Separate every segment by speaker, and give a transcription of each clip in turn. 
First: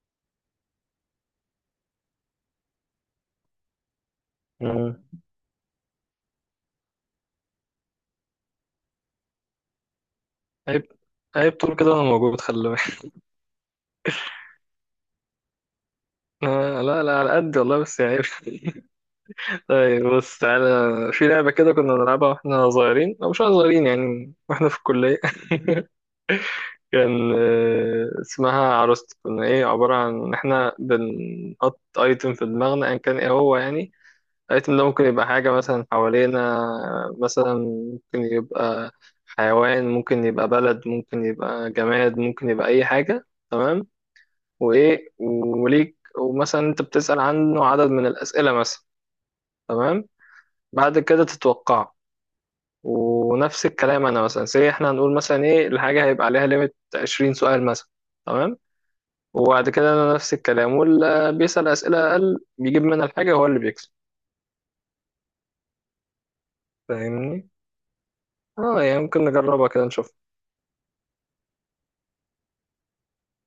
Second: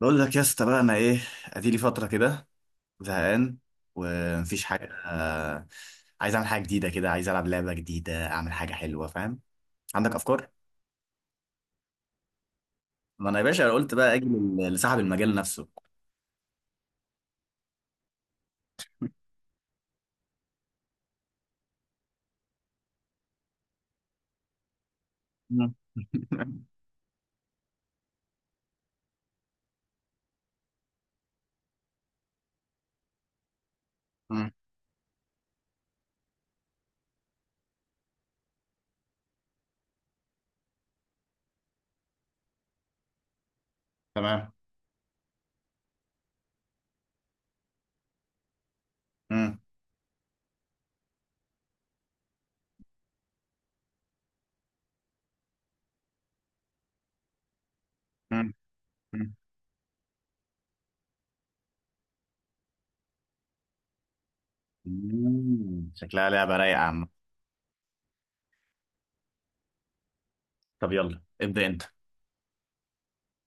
Speaker 1: بقول لك يا اسطى بقى انا ايه. ادي لي فتره كده، زهقان ومفيش حاجه.
Speaker 2: آه.
Speaker 1: عايز اعمل حاجه جديده كده، عايز العب لعبه جديده، اعمل حاجه حلوه، فاهم؟ عندك افكار؟
Speaker 2: عيب عيب طول كده انا موجود، خلي بالك.
Speaker 1: ما انا يا باشا قلت بقى اجي لصاحب المجال نفسه.
Speaker 2: لا لا، على قد والله، بس يعني عيب. طيب بص تعالى. في لعبة كده كنا بنلعبها واحنا صغيرين او مش صغيرين، يعني واحنا في الكلية.
Speaker 1: مم.
Speaker 2: كان اسمها عروست. كنا ايه، عبارة عن ان احنا بنحط ايتم في دماغنا ان كان ايه هو، يعني
Speaker 1: مم.
Speaker 2: الايتم ده ممكن يبقى حاجة مثلا حوالينا. مثلا ممكن يبقى حيوان، ممكن يبقى بلد، ممكن يبقى جماد، ممكن يبقى اي حاجة. تمام.
Speaker 1: تمام.
Speaker 2: وايه، وليك ومثلا انت بتسأل عنه عدد من الأسئلة مثلا.
Speaker 1: مم.
Speaker 2: تمام. بعد كده تتوقعه. ونفس الكلام انا مثلا، سي احنا هنقول مثلا ايه الحاجة، هيبقى عليها ليميت 20 سؤال مثلا.
Speaker 1: مم.
Speaker 2: تمام.
Speaker 1: مم.
Speaker 2: وبعد كده انا نفس الكلام، واللي بيسأل أسئلة أقل بيجيب منها الحاجة هو اللي بيكسب.
Speaker 1: مم. شكلها لعبه رايقه يا عم.
Speaker 2: فاهمني؟ اه، يعني ممكن نجربها كده نشوف.
Speaker 1: طب يلا ابدا انت.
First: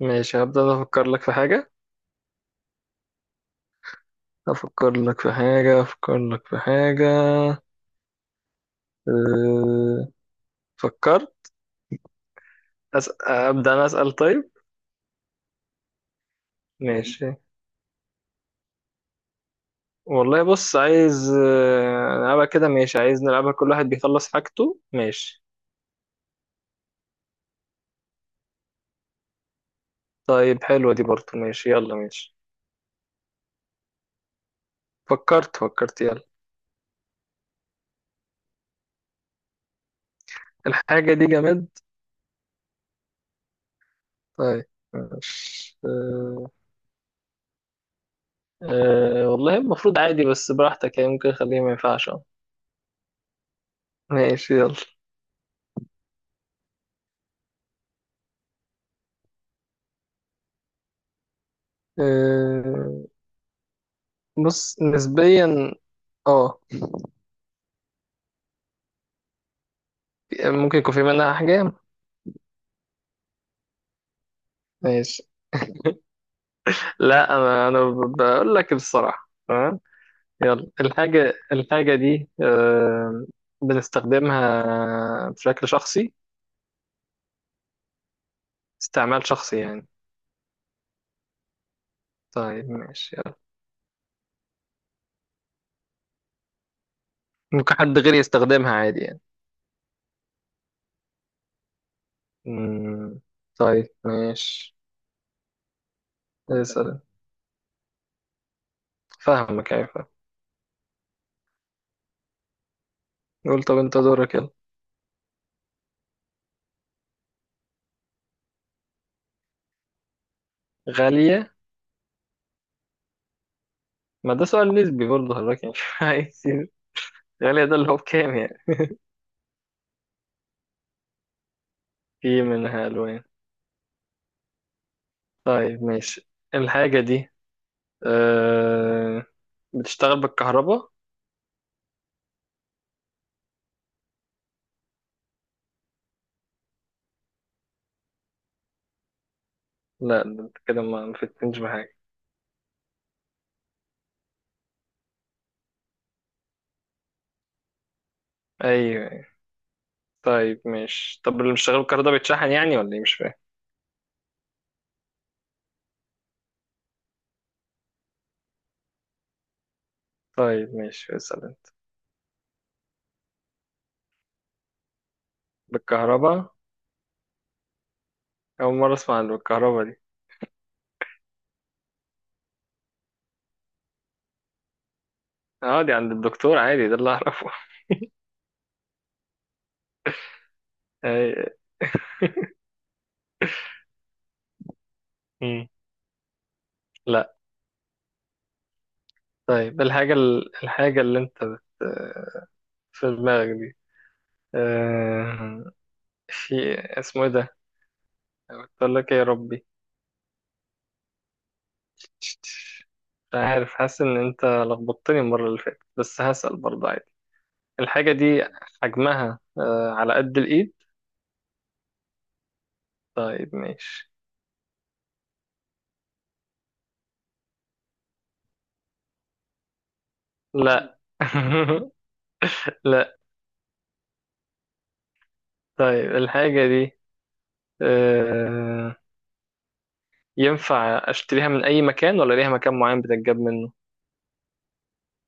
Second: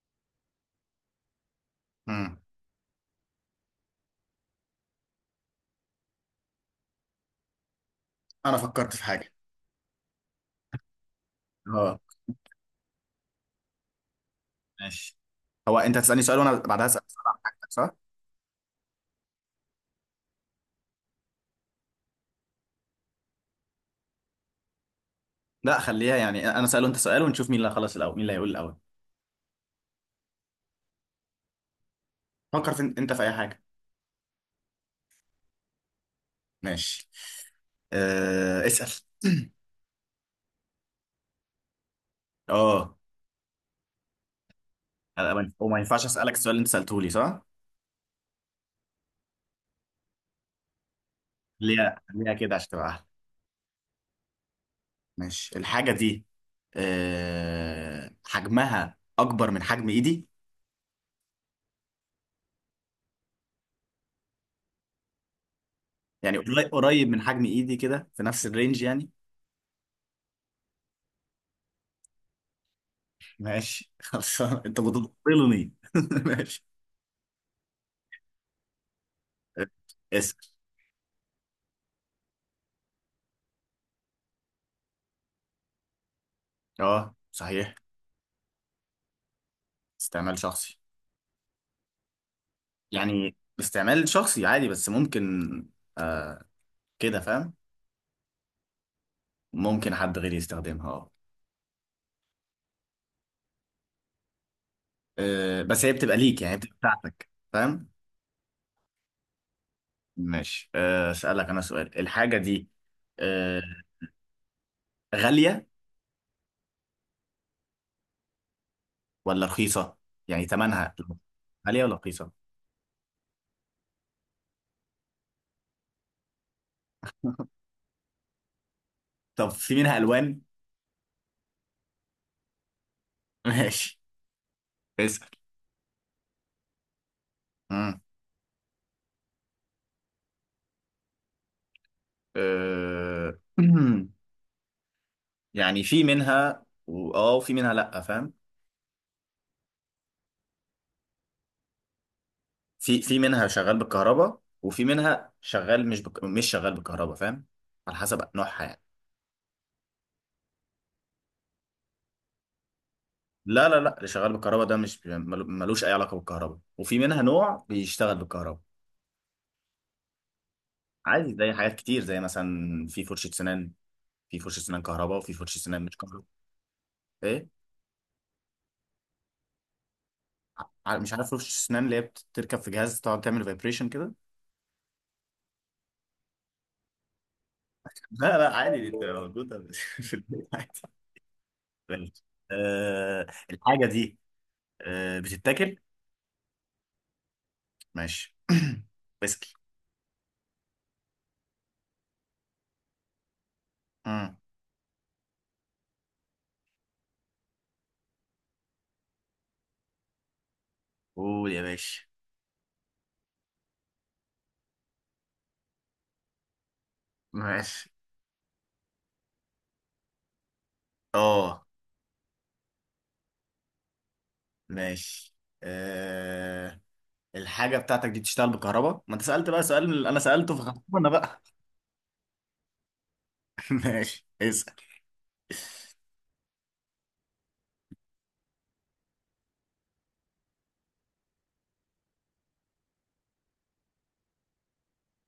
Speaker 2: ماشي، هبدأ أنا أفكر لك في حاجة
Speaker 1: مم.
Speaker 2: أفكر لك في حاجة أفكر لك في حاجة.
Speaker 1: انا فكرت في حاجه.
Speaker 2: أه... فكرت.
Speaker 1: اه.
Speaker 2: أبدأ أنا أسأل. طيب،
Speaker 1: ماشي. هو انت هتسالني سؤال وانا بعدها اسال سؤال
Speaker 2: ماشي.
Speaker 1: عن حاجتك صح؟
Speaker 2: والله بص، عايز نلعبها كده، ماشي؟ عايز نلعبها كل واحد بيخلص حاجته، ماشي.
Speaker 1: لا خليها، يعني انا اساله انت سؤال ونشوف مين اللي هيخلص الاول، مين اللي هيقول الاول.
Speaker 2: طيب، حلوة دي برضه، ماشي، يلا، ماشي.
Speaker 1: فكر في انت في اي حاجه.
Speaker 2: فكرت، يلا.
Speaker 1: ماشي. أه، اسال.
Speaker 2: الحاجة دي جماد.
Speaker 1: اه.
Speaker 2: طيب، ماشي،
Speaker 1: وما ينفعش اسالك السؤال
Speaker 2: أه.
Speaker 1: اللي انت سالته لي، صح؟
Speaker 2: أه، والله المفروض عادي، بس براحتك يعني، ممكن خليه ما
Speaker 1: ليها
Speaker 2: ينفعش، اه.
Speaker 1: ليها كده عشان تبقى احلى.
Speaker 2: ماشي، يلا،
Speaker 1: ماشي. الحاجه دي أه حجمها اكبر من حجم ايدي.
Speaker 2: أه، بص نسبيا.
Speaker 1: يعني
Speaker 2: اه،
Speaker 1: قريب من حجم ايدي كده، في نفس الرينج يعني.
Speaker 2: ممكن يكون في منها أحجام.
Speaker 1: ماشي خلاص انت
Speaker 2: ماشي،
Speaker 1: بتبطلني ماشي.
Speaker 2: لا، أنا بقول لك بصراحة، تمام.
Speaker 1: اسال.
Speaker 2: يلا، الحاجة دي بنستخدمها بشكل شخصي.
Speaker 1: اه صحيح.
Speaker 2: استعمال شخصي يعني.
Speaker 1: استعمال شخصي
Speaker 2: طيب، ماشي، يلا.
Speaker 1: يعني. استعمال شخصي عادي بس ممكن، آه، كده فاهم.
Speaker 2: ممكن حد غيري يستخدمها عادي يعني.
Speaker 1: ممكن حد غيري يستخدمها، اه.
Speaker 2: مم، طيب، ماشي.
Speaker 1: بس هي بتبقى ليك، يعني هي بتبقى
Speaker 2: اسأل.
Speaker 1: بتاعتك، فاهم؟
Speaker 2: فاهمك، أيوة، فاهم.
Speaker 1: ماشي. اسالك انا سؤال. الحاجه دي آه،
Speaker 2: قول، طب أنت دورك، يلا.
Speaker 1: غاليه ولا رخيصه؟ يعني ثمنها
Speaker 2: غالية.
Speaker 1: غاليه ولا رخيصه؟
Speaker 2: ما ده سؤال نسبي برضه حضرتك يعني. عايز غالية، ده اللي هو بكام يعني؟
Speaker 1: طب في منها الوان؟
Speaker 2: في منها ألوان.
Speaker 1: ماشي. اسال.
Speaker 2: طيب، ماشي. الحاجة دي
Speaker 1: مم.
Speaker 2: أه... بتشتغل بالكهرباء؟
Speaker 1: آه، يعني في منها اه وفي منها لا، فاهم؟
Speaker 2: لا، ده انت كده ما فتنتش بحاجة.
Speaker 1: في منها شغال بالكهرباء وفي منها شغال مش شغال بالكهرباء، فاهم؟ على حسب نوعها يعني.
Speaker 2: ايوه. طيب، ماشي، طب اللي مش شغال بالكهرباء ده بيتشحن يعني ولا ايه؟ مش فاهم.
Speaker 1: لا لا لا، اللي شغال بالكهرباء ده مش ملوش اي علاقه بالكهرباء، وفي منها نوع بيشتغل بالكهرباء.
Speaker 2: طيب، ماشي،
Speaker 1: عادي
Speaker 2: اسأل
Speaker 1: زي
Speaker 2: انت.
Speaker 1: حاجات كتير، زي مثلا في فرشه سنان. في فرشه سنان كهرباء وفي فرشه سنان مش كهرباء.
Speaker 2: بالكهرباء؟
Speaker 1: ايه.
Speaker 2: أول مرة أسمع عن بالكهرباء دي.
Speaker 1: مش عارف فرشه سنان اللي هي بتركب في جهاز تقعد تعمل فايبريشن كده.
Speaker 2: اه، دي عند الدكتور عادي، ده اللي أعرفه.
Speaker 1: لا لا عادي، دي بتبقى موجوده في البيت عادي.
Speaker 2: أي-
Speaker 1: بلاش. أه الحاجه دي أه
Speaker 2: مم.
Speaker 1: بتتاكل؟
Speaker 2: لا.
Speaker 1: ماشي بسكي.
Speaker 2: طيب الحاجة الحاجة اللي انت في دماغك دي،
Speaker 1: مم.
Speaker 2: آه، في، اسمه ايه ده، قلت لك ايه يا ربي؟
Speaker 1: قول يا باشا.
Speaker 2: مش عارف، حاسس ان انت لخبطتني المرة اللي فاتت، بس هسأل برضه عادي.
Speaker 1: ماشي.
Speaker 2: الحاجة دي حجمها على قد الايد؟
Speaker 1: اه
Speaker 2: طيب، ماشي.
Speaker 1: ماشي. أه الحاجة بتاعتك دي تشتغل بكهرباء؟ ما انت سألت بقى سؤال من اللي انا سألته، فخلاص
Speaker 2: لا.
Speaker 1: انا بقى.
Speaker 2: لا.
Speaker 1: ماشي. اسأل.
Speaker 2: طيب الحاجة دي آه، ينفع أشتريها من أي مكان ولا ليها مكان معين بتتجاب منه؟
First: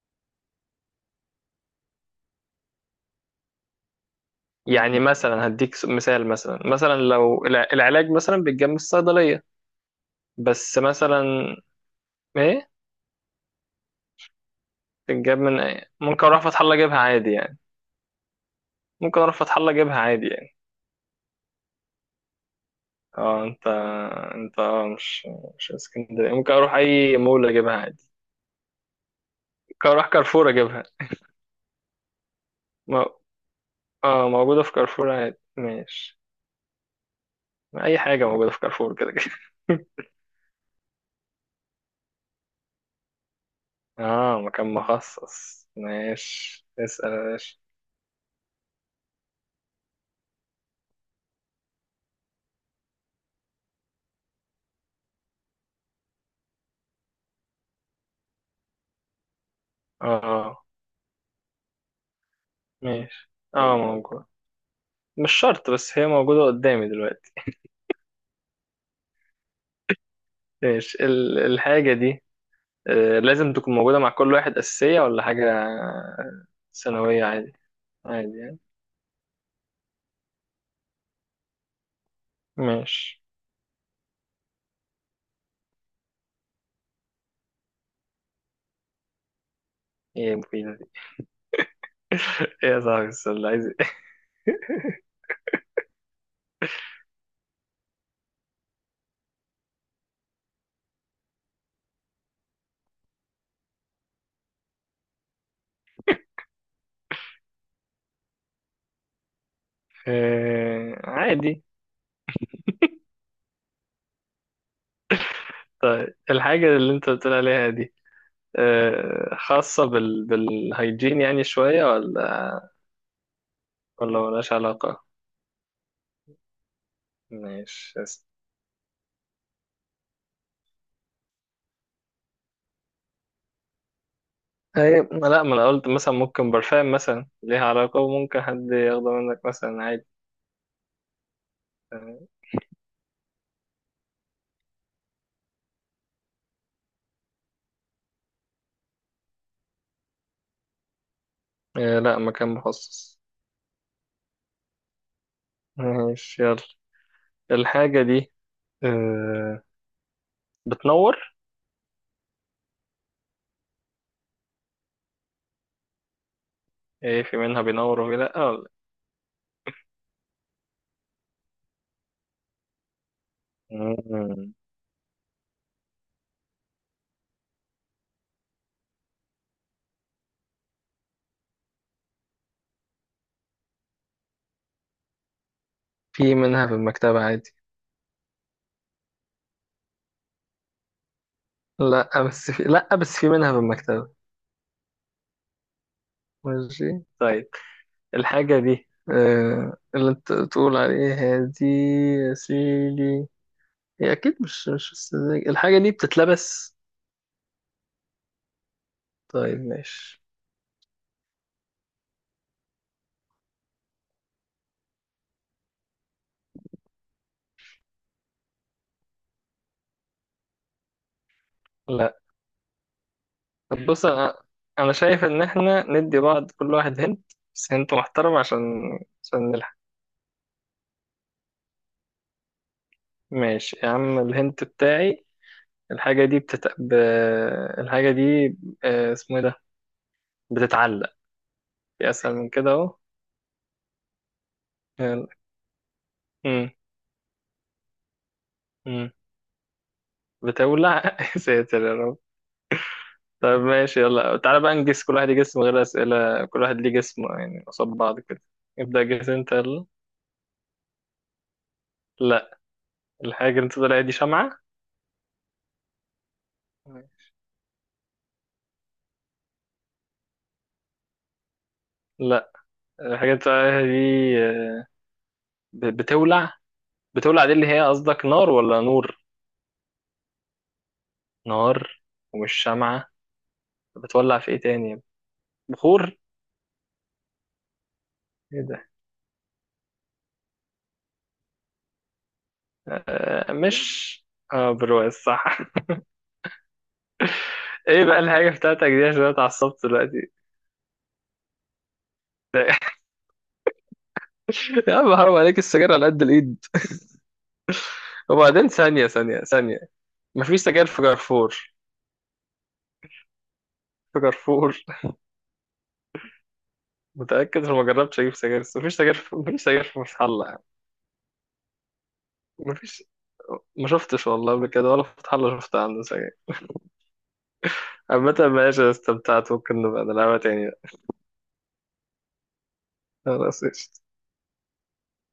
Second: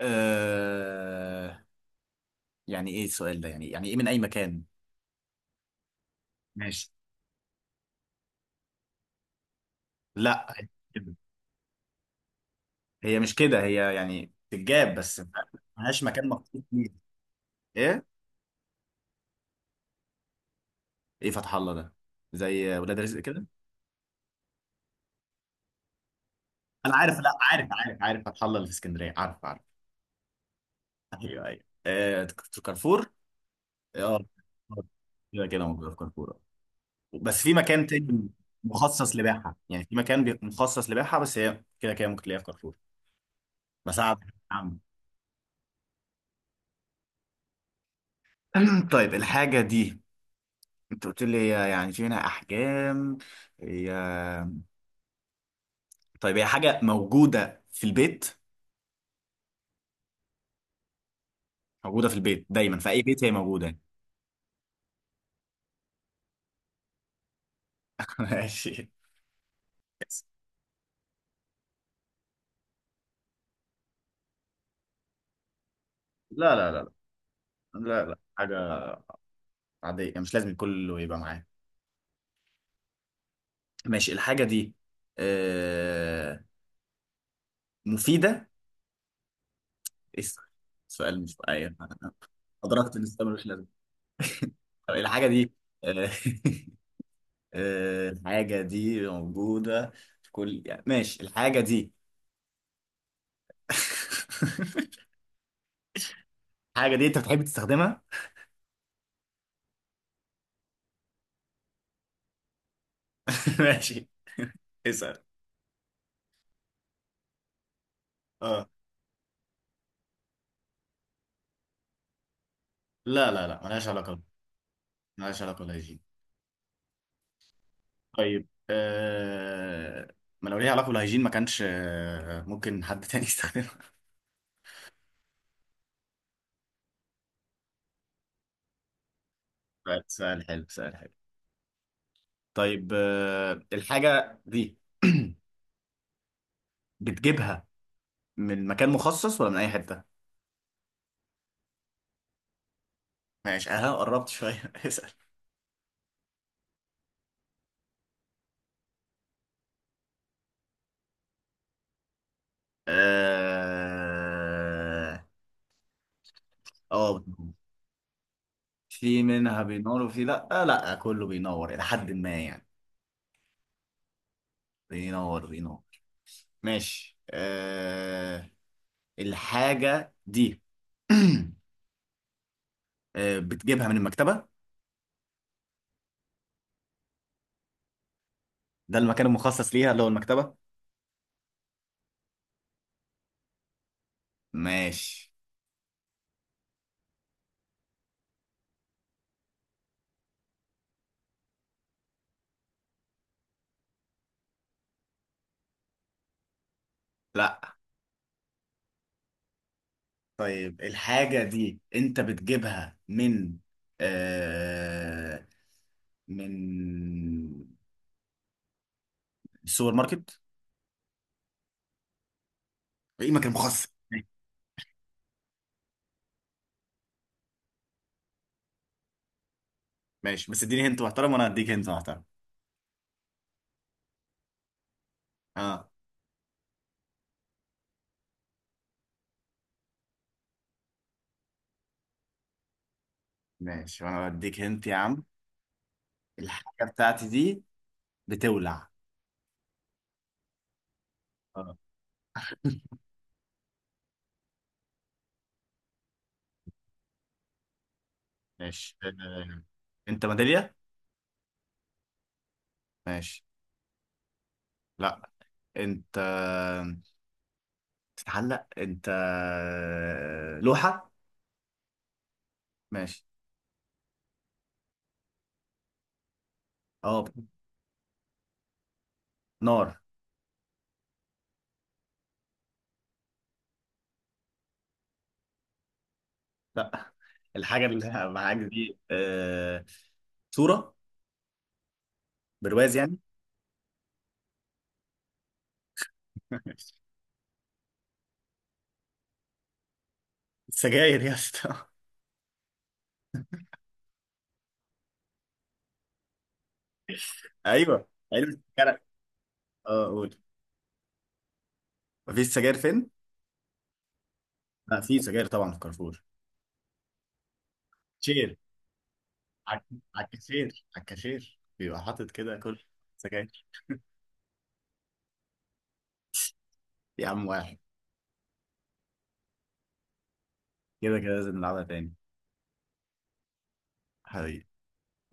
Speaker 1: آه... يعني ايه السؤال ده؟ يعني يعني ايه من اي مكان؟
Speaker 2: يعني مثلا هديك مثال، مثلا
Speaker 1: ماشي.
Speaker 2: مثلا لو العلاج مثلا بيتجاب من الصيدلية.
Speaker 1: لا
Speaker 2: بس
Speaker 1: كده.
Speaker 2: مثلا. إيه؟
Speaker 1: هي مش كده، هي يعني تتجاب بس، ملهاش
Speaker 2: ممكن
Speaker 1: مكان
Speaker 2: أروح فتح
Speaker 1: مخصوص
Speaker 2: الله
Speaker 1: ليها.
Speaker 2: أجيبها عادي يعني.
Speaker 1: ايه؟
Speaker 2: ممكن أروح فتح الله أجيبها عادي يعني.
Speaker 1: ايه فتح الله ده؟ زي ولاد رزق
Speaker 2: اه،
Speaker 1: كده؟
Speaker 2: انت مش اسكندرية، ممكن أروح
Speaker 1: انا
Speaker 2: أي
Speaker 1: عارف، لا
Speaker 2: مول
Speaker 1: عارف
Speaker 2: أجيبها
Speaker 1: عارف
Speaker 2: عادي.
Speaker 1: عارف، فتح الله اللي في اسكندرية، عارف عارف.
Speaker 2: ممكن أروح كارفور أجيبها.
Speaker 1: ايوه ايوه آه...
Speaker 2: م...
Speaker 1: كارفور. اه
Speaker 2: اه، موجودة في كارفور عادي.
Speaker 1: كده كده موجودة في
Speaker 2: ماشي،
Speaker 1: كارفور، بس في مكان
Speaker 2: اي حاجه
Speaker 1: تاني
Speaker 2: موجوده في كارفور كده
Speaker 1: مخصص
Speaker 2: كده.
Speaker 1: لبيعها، يعني في مكان مخصص لبيعها، بس هي كده كده ممكن تلاقيها في كارفور بساعد
Speaker 2: اه، مكان
Speaker 1: عم.
Speaker 2: مخصص، ماشي، اسال يا باشا.
Speaker 1: طيب الحاجة دي، انت قلت لي هي يعني في منها احجام، هي، طيب هي حاجة موجودة في البيت؟
Speaker 2: اه،
Speaker 1: موجودة في البيت دايما في اي بيت هي
Speaker 2: ماشي،
Speaker 1: موجودة.
Speaker 2: اه، موجود. مش شرط، بس هي موجوده قدامي دلوقتي.
Speaker 1: ماشي.
Speaker 2: ماشي، الحاجه دي لازم تكون موجوده مع كل واحد، اساسيه ولا حاجه
Speaker 1: لا لا لا
Speaker 2: ثانويه؟ عادي،
Speaker 1: لا لا
Speaker 2: عادي
Speaker 1: حاجة
Speaker 2: يعني.
Speaker 1: عادية يعني، مش لازم كله يبقى معاه.
Speaker 2: ماشي.
Speaker 1: ماشي. الحاجة دي آه، مفيدة؟ إيه
Speaker 2: ايه
Speaker 1: السؤال؟
Speaker 2: مفيدة دي؟
Speaker 1: السؤال مش أيوة.
Speaker 2: ايه يا
Speaker 1: أدركت إن
Speaker 2: صاحبي،
Speaker 1: السؤال
Speaker 2: السؤال
Speaker 1: مش
Speaker 2: ده
Speaker 1: لازم.
Speaker 2: عايز إيه؟
Speaker 1: الحاجة دي آه، الحاجة دي موجودة في كل، يعني ماشي. الحاجة دي الحاجة دي أنت بتحب تستخدمها؟
Speaker 2: آه، عادي.
Speaker 1: ماشي. اسأل.
Speaker 2: طيب الحاجة اللي انت بتقول عليها دي
Speaker 1: اه.
Speaker 2: خاصة بالهيجين يعني شوية، ولا؟
Speaker 1: لا لا لا، ملهاش
Speaker 2: ولا
Speaker 1: علاقة.
Speaker 2: ملهاش علاقة.
Speaker 1: ملهاش علاقة بالهيجين.
Speaker 2: ماشي بس.
Speaker 1: طيب آه... ما لو ليها علاقة بالهيجين ما كانش ممكن حد تاني يستخدمها.
Speaker 2: هي لا، ما انا قلت مثلا ممكن برفان مثلا ليها علاقة وممكن حد ياخده منك مثلا
Speaker 1: سؤال
Speaker 2: عادي.
Speaker 1: سؤال حلو سؤال حلو. طيب آه... الحاجة دي بتجيبها من مكان مخصص ولا من أي حتة؟
Speaker 2: آه، لا، مكان مخصص.
Speaker 1: ماشي. أنا قربت شوية.
Speaker 2: ماشي، يلا. الحاجة دي آه، بتنور؟
Speaker 1: اه.
Speaker 2: ايه،
Speaker 1: آه،
Speaker 2: في منها بينور وفي لا؟ ولا.
Speaker 1: في منها بينور وفي لا، لا كله بينور الى حد ما يعني.
Speaker 2: مم.
Speaker 1: بينور بينور. ماشي آه. الحاجة دي بتجيبها من المكتبة.
Speaker 2: في منها في المكتبة عادي.
Speaker 1: ده المكان المخصص ليها اللي هو المكتبة.
Speaker 2: لا بس في منها في المكتبة.
Speaker 1: ماشي
Speaker 2: ماشي، طيب. الحاجة دي اللي انت تقول عليها دي يا سيدي، هي أكيد مش السذاجة. الحاجة دي بتتلبس؟
Speaker 1: لا.
Speaker 2: طيب، ماشي.
Speaker 1: طيب الحاجة دي انت بتجيبها من آه من السوبر ماركت؟
Speaker 2: لا.
Speaker 1: اي مكان
Speaker 2: طب
Speaker 1: مخصص.
Speaker 2: بص، أنا شايف إن إحنا ندي بعض كل واحد هنت، بس هنت محترم، عشان نلحق.
Speaker 1: ماشي، بس اديني هنت محترم وانا هديك هنت محترم.
Speaker 2: ماشي يا عم، الهنت بتاعي.
Speaker 1: اه
Speaker 2: الحاجة دي الحاجة دي اسمه إيه ده، بتتعلق، في أسهل من كده أهو.
Speaker 1: ماشي، وانا بديك هنت يا عم.
Speaker 2: يلا. مم.
Speaker 1: الحاجة بتاعتي دي بتولع.
Speaker 2: مم. بتولع. يا
Speaker 1: اه
Speaker 2: ساتر يا رب. طيب، ماشي، يلا تعالى بقى نجس. كل واحد يجس من غير أسئلة، كل واحد ليه جسم يعني قصاد بعض كده.
Speaker 1: ماشي.
Speaker 2: ابدأ جس انت، يلا.
Speaker 1: انت ميدالية؟
Speaker 2: لا.
Speaker 1: ماشي
Speaker 2: الحاجة اللي انت طالعها دي شمعة.
Speaker 1: لا. انت تتعلق، انت لوحة؟
Speaker 2: لا. الحاجة
Speaker 1: ماشي.
Speaker 2: اللي انت طالعها دي بتولع.
Speaker 1: اه
Speaker 2: بتولع دي اللي هي قصدك نار ولا نور؟
Speaker 1: نار.
Speaker 2: نار. ومش شمعة. بتولع في ايه تاني؟ بخور؟
Speaker 1: لا. الحاجة اللي معاك
Speaker 2: ايه ده؟
Speaker 1: دي صورة، برواز يعني.
Speaker 2: آه مش اه، برواز، صح. ايه بقى الحاجة بتاعتك دي، عشان أنا اتعصبت دلوقتي.
Speaker 1: سجاير يا اسطى
Speaker 2: يا عم حرام عليك، السجاير على قد الايد.
Speaker 1: ايوه علبة
Speaker 2: وبعدين
Speaker 1: السجاير.
Speaker 2: ثانية ثانية ثانية،
Speaker 1: اه قول.
Speaker 2: مفيش سجاير في كارفور؟
Speaker 1: مفيش سجاير فين؟
Speaker 2: في كارفور.
Speaker 1: لا في سجاير طبعا في كارفور.
Speaker 2: متأكد، انا ما جربتش اجيب
Speaker 1: شير
Speaker 2: سجاير، بس مفيش سجاير
Speaker 1: عك-
Speaker 2: في فتح الله يعني.
Speaker 1: عكاشير، عكاشير بيبقى حاطط كده كل
Speaker 2: مفيش،
Speaker 1: سجاير
Speaker 2: ما شفتش والله قبل كده ولا في فتح الله شفت عنده سجاير.
Speaker 1: يا عم واحد.
Speaker 2: عامة، ماشي، استمتعت، ممكن نبقى نلعبها تاني.
Speaker 1: كده كده لازم نلعبها تاني.
Speaker 2: خلاص، قشطة.
Speaker 1: حبيبي.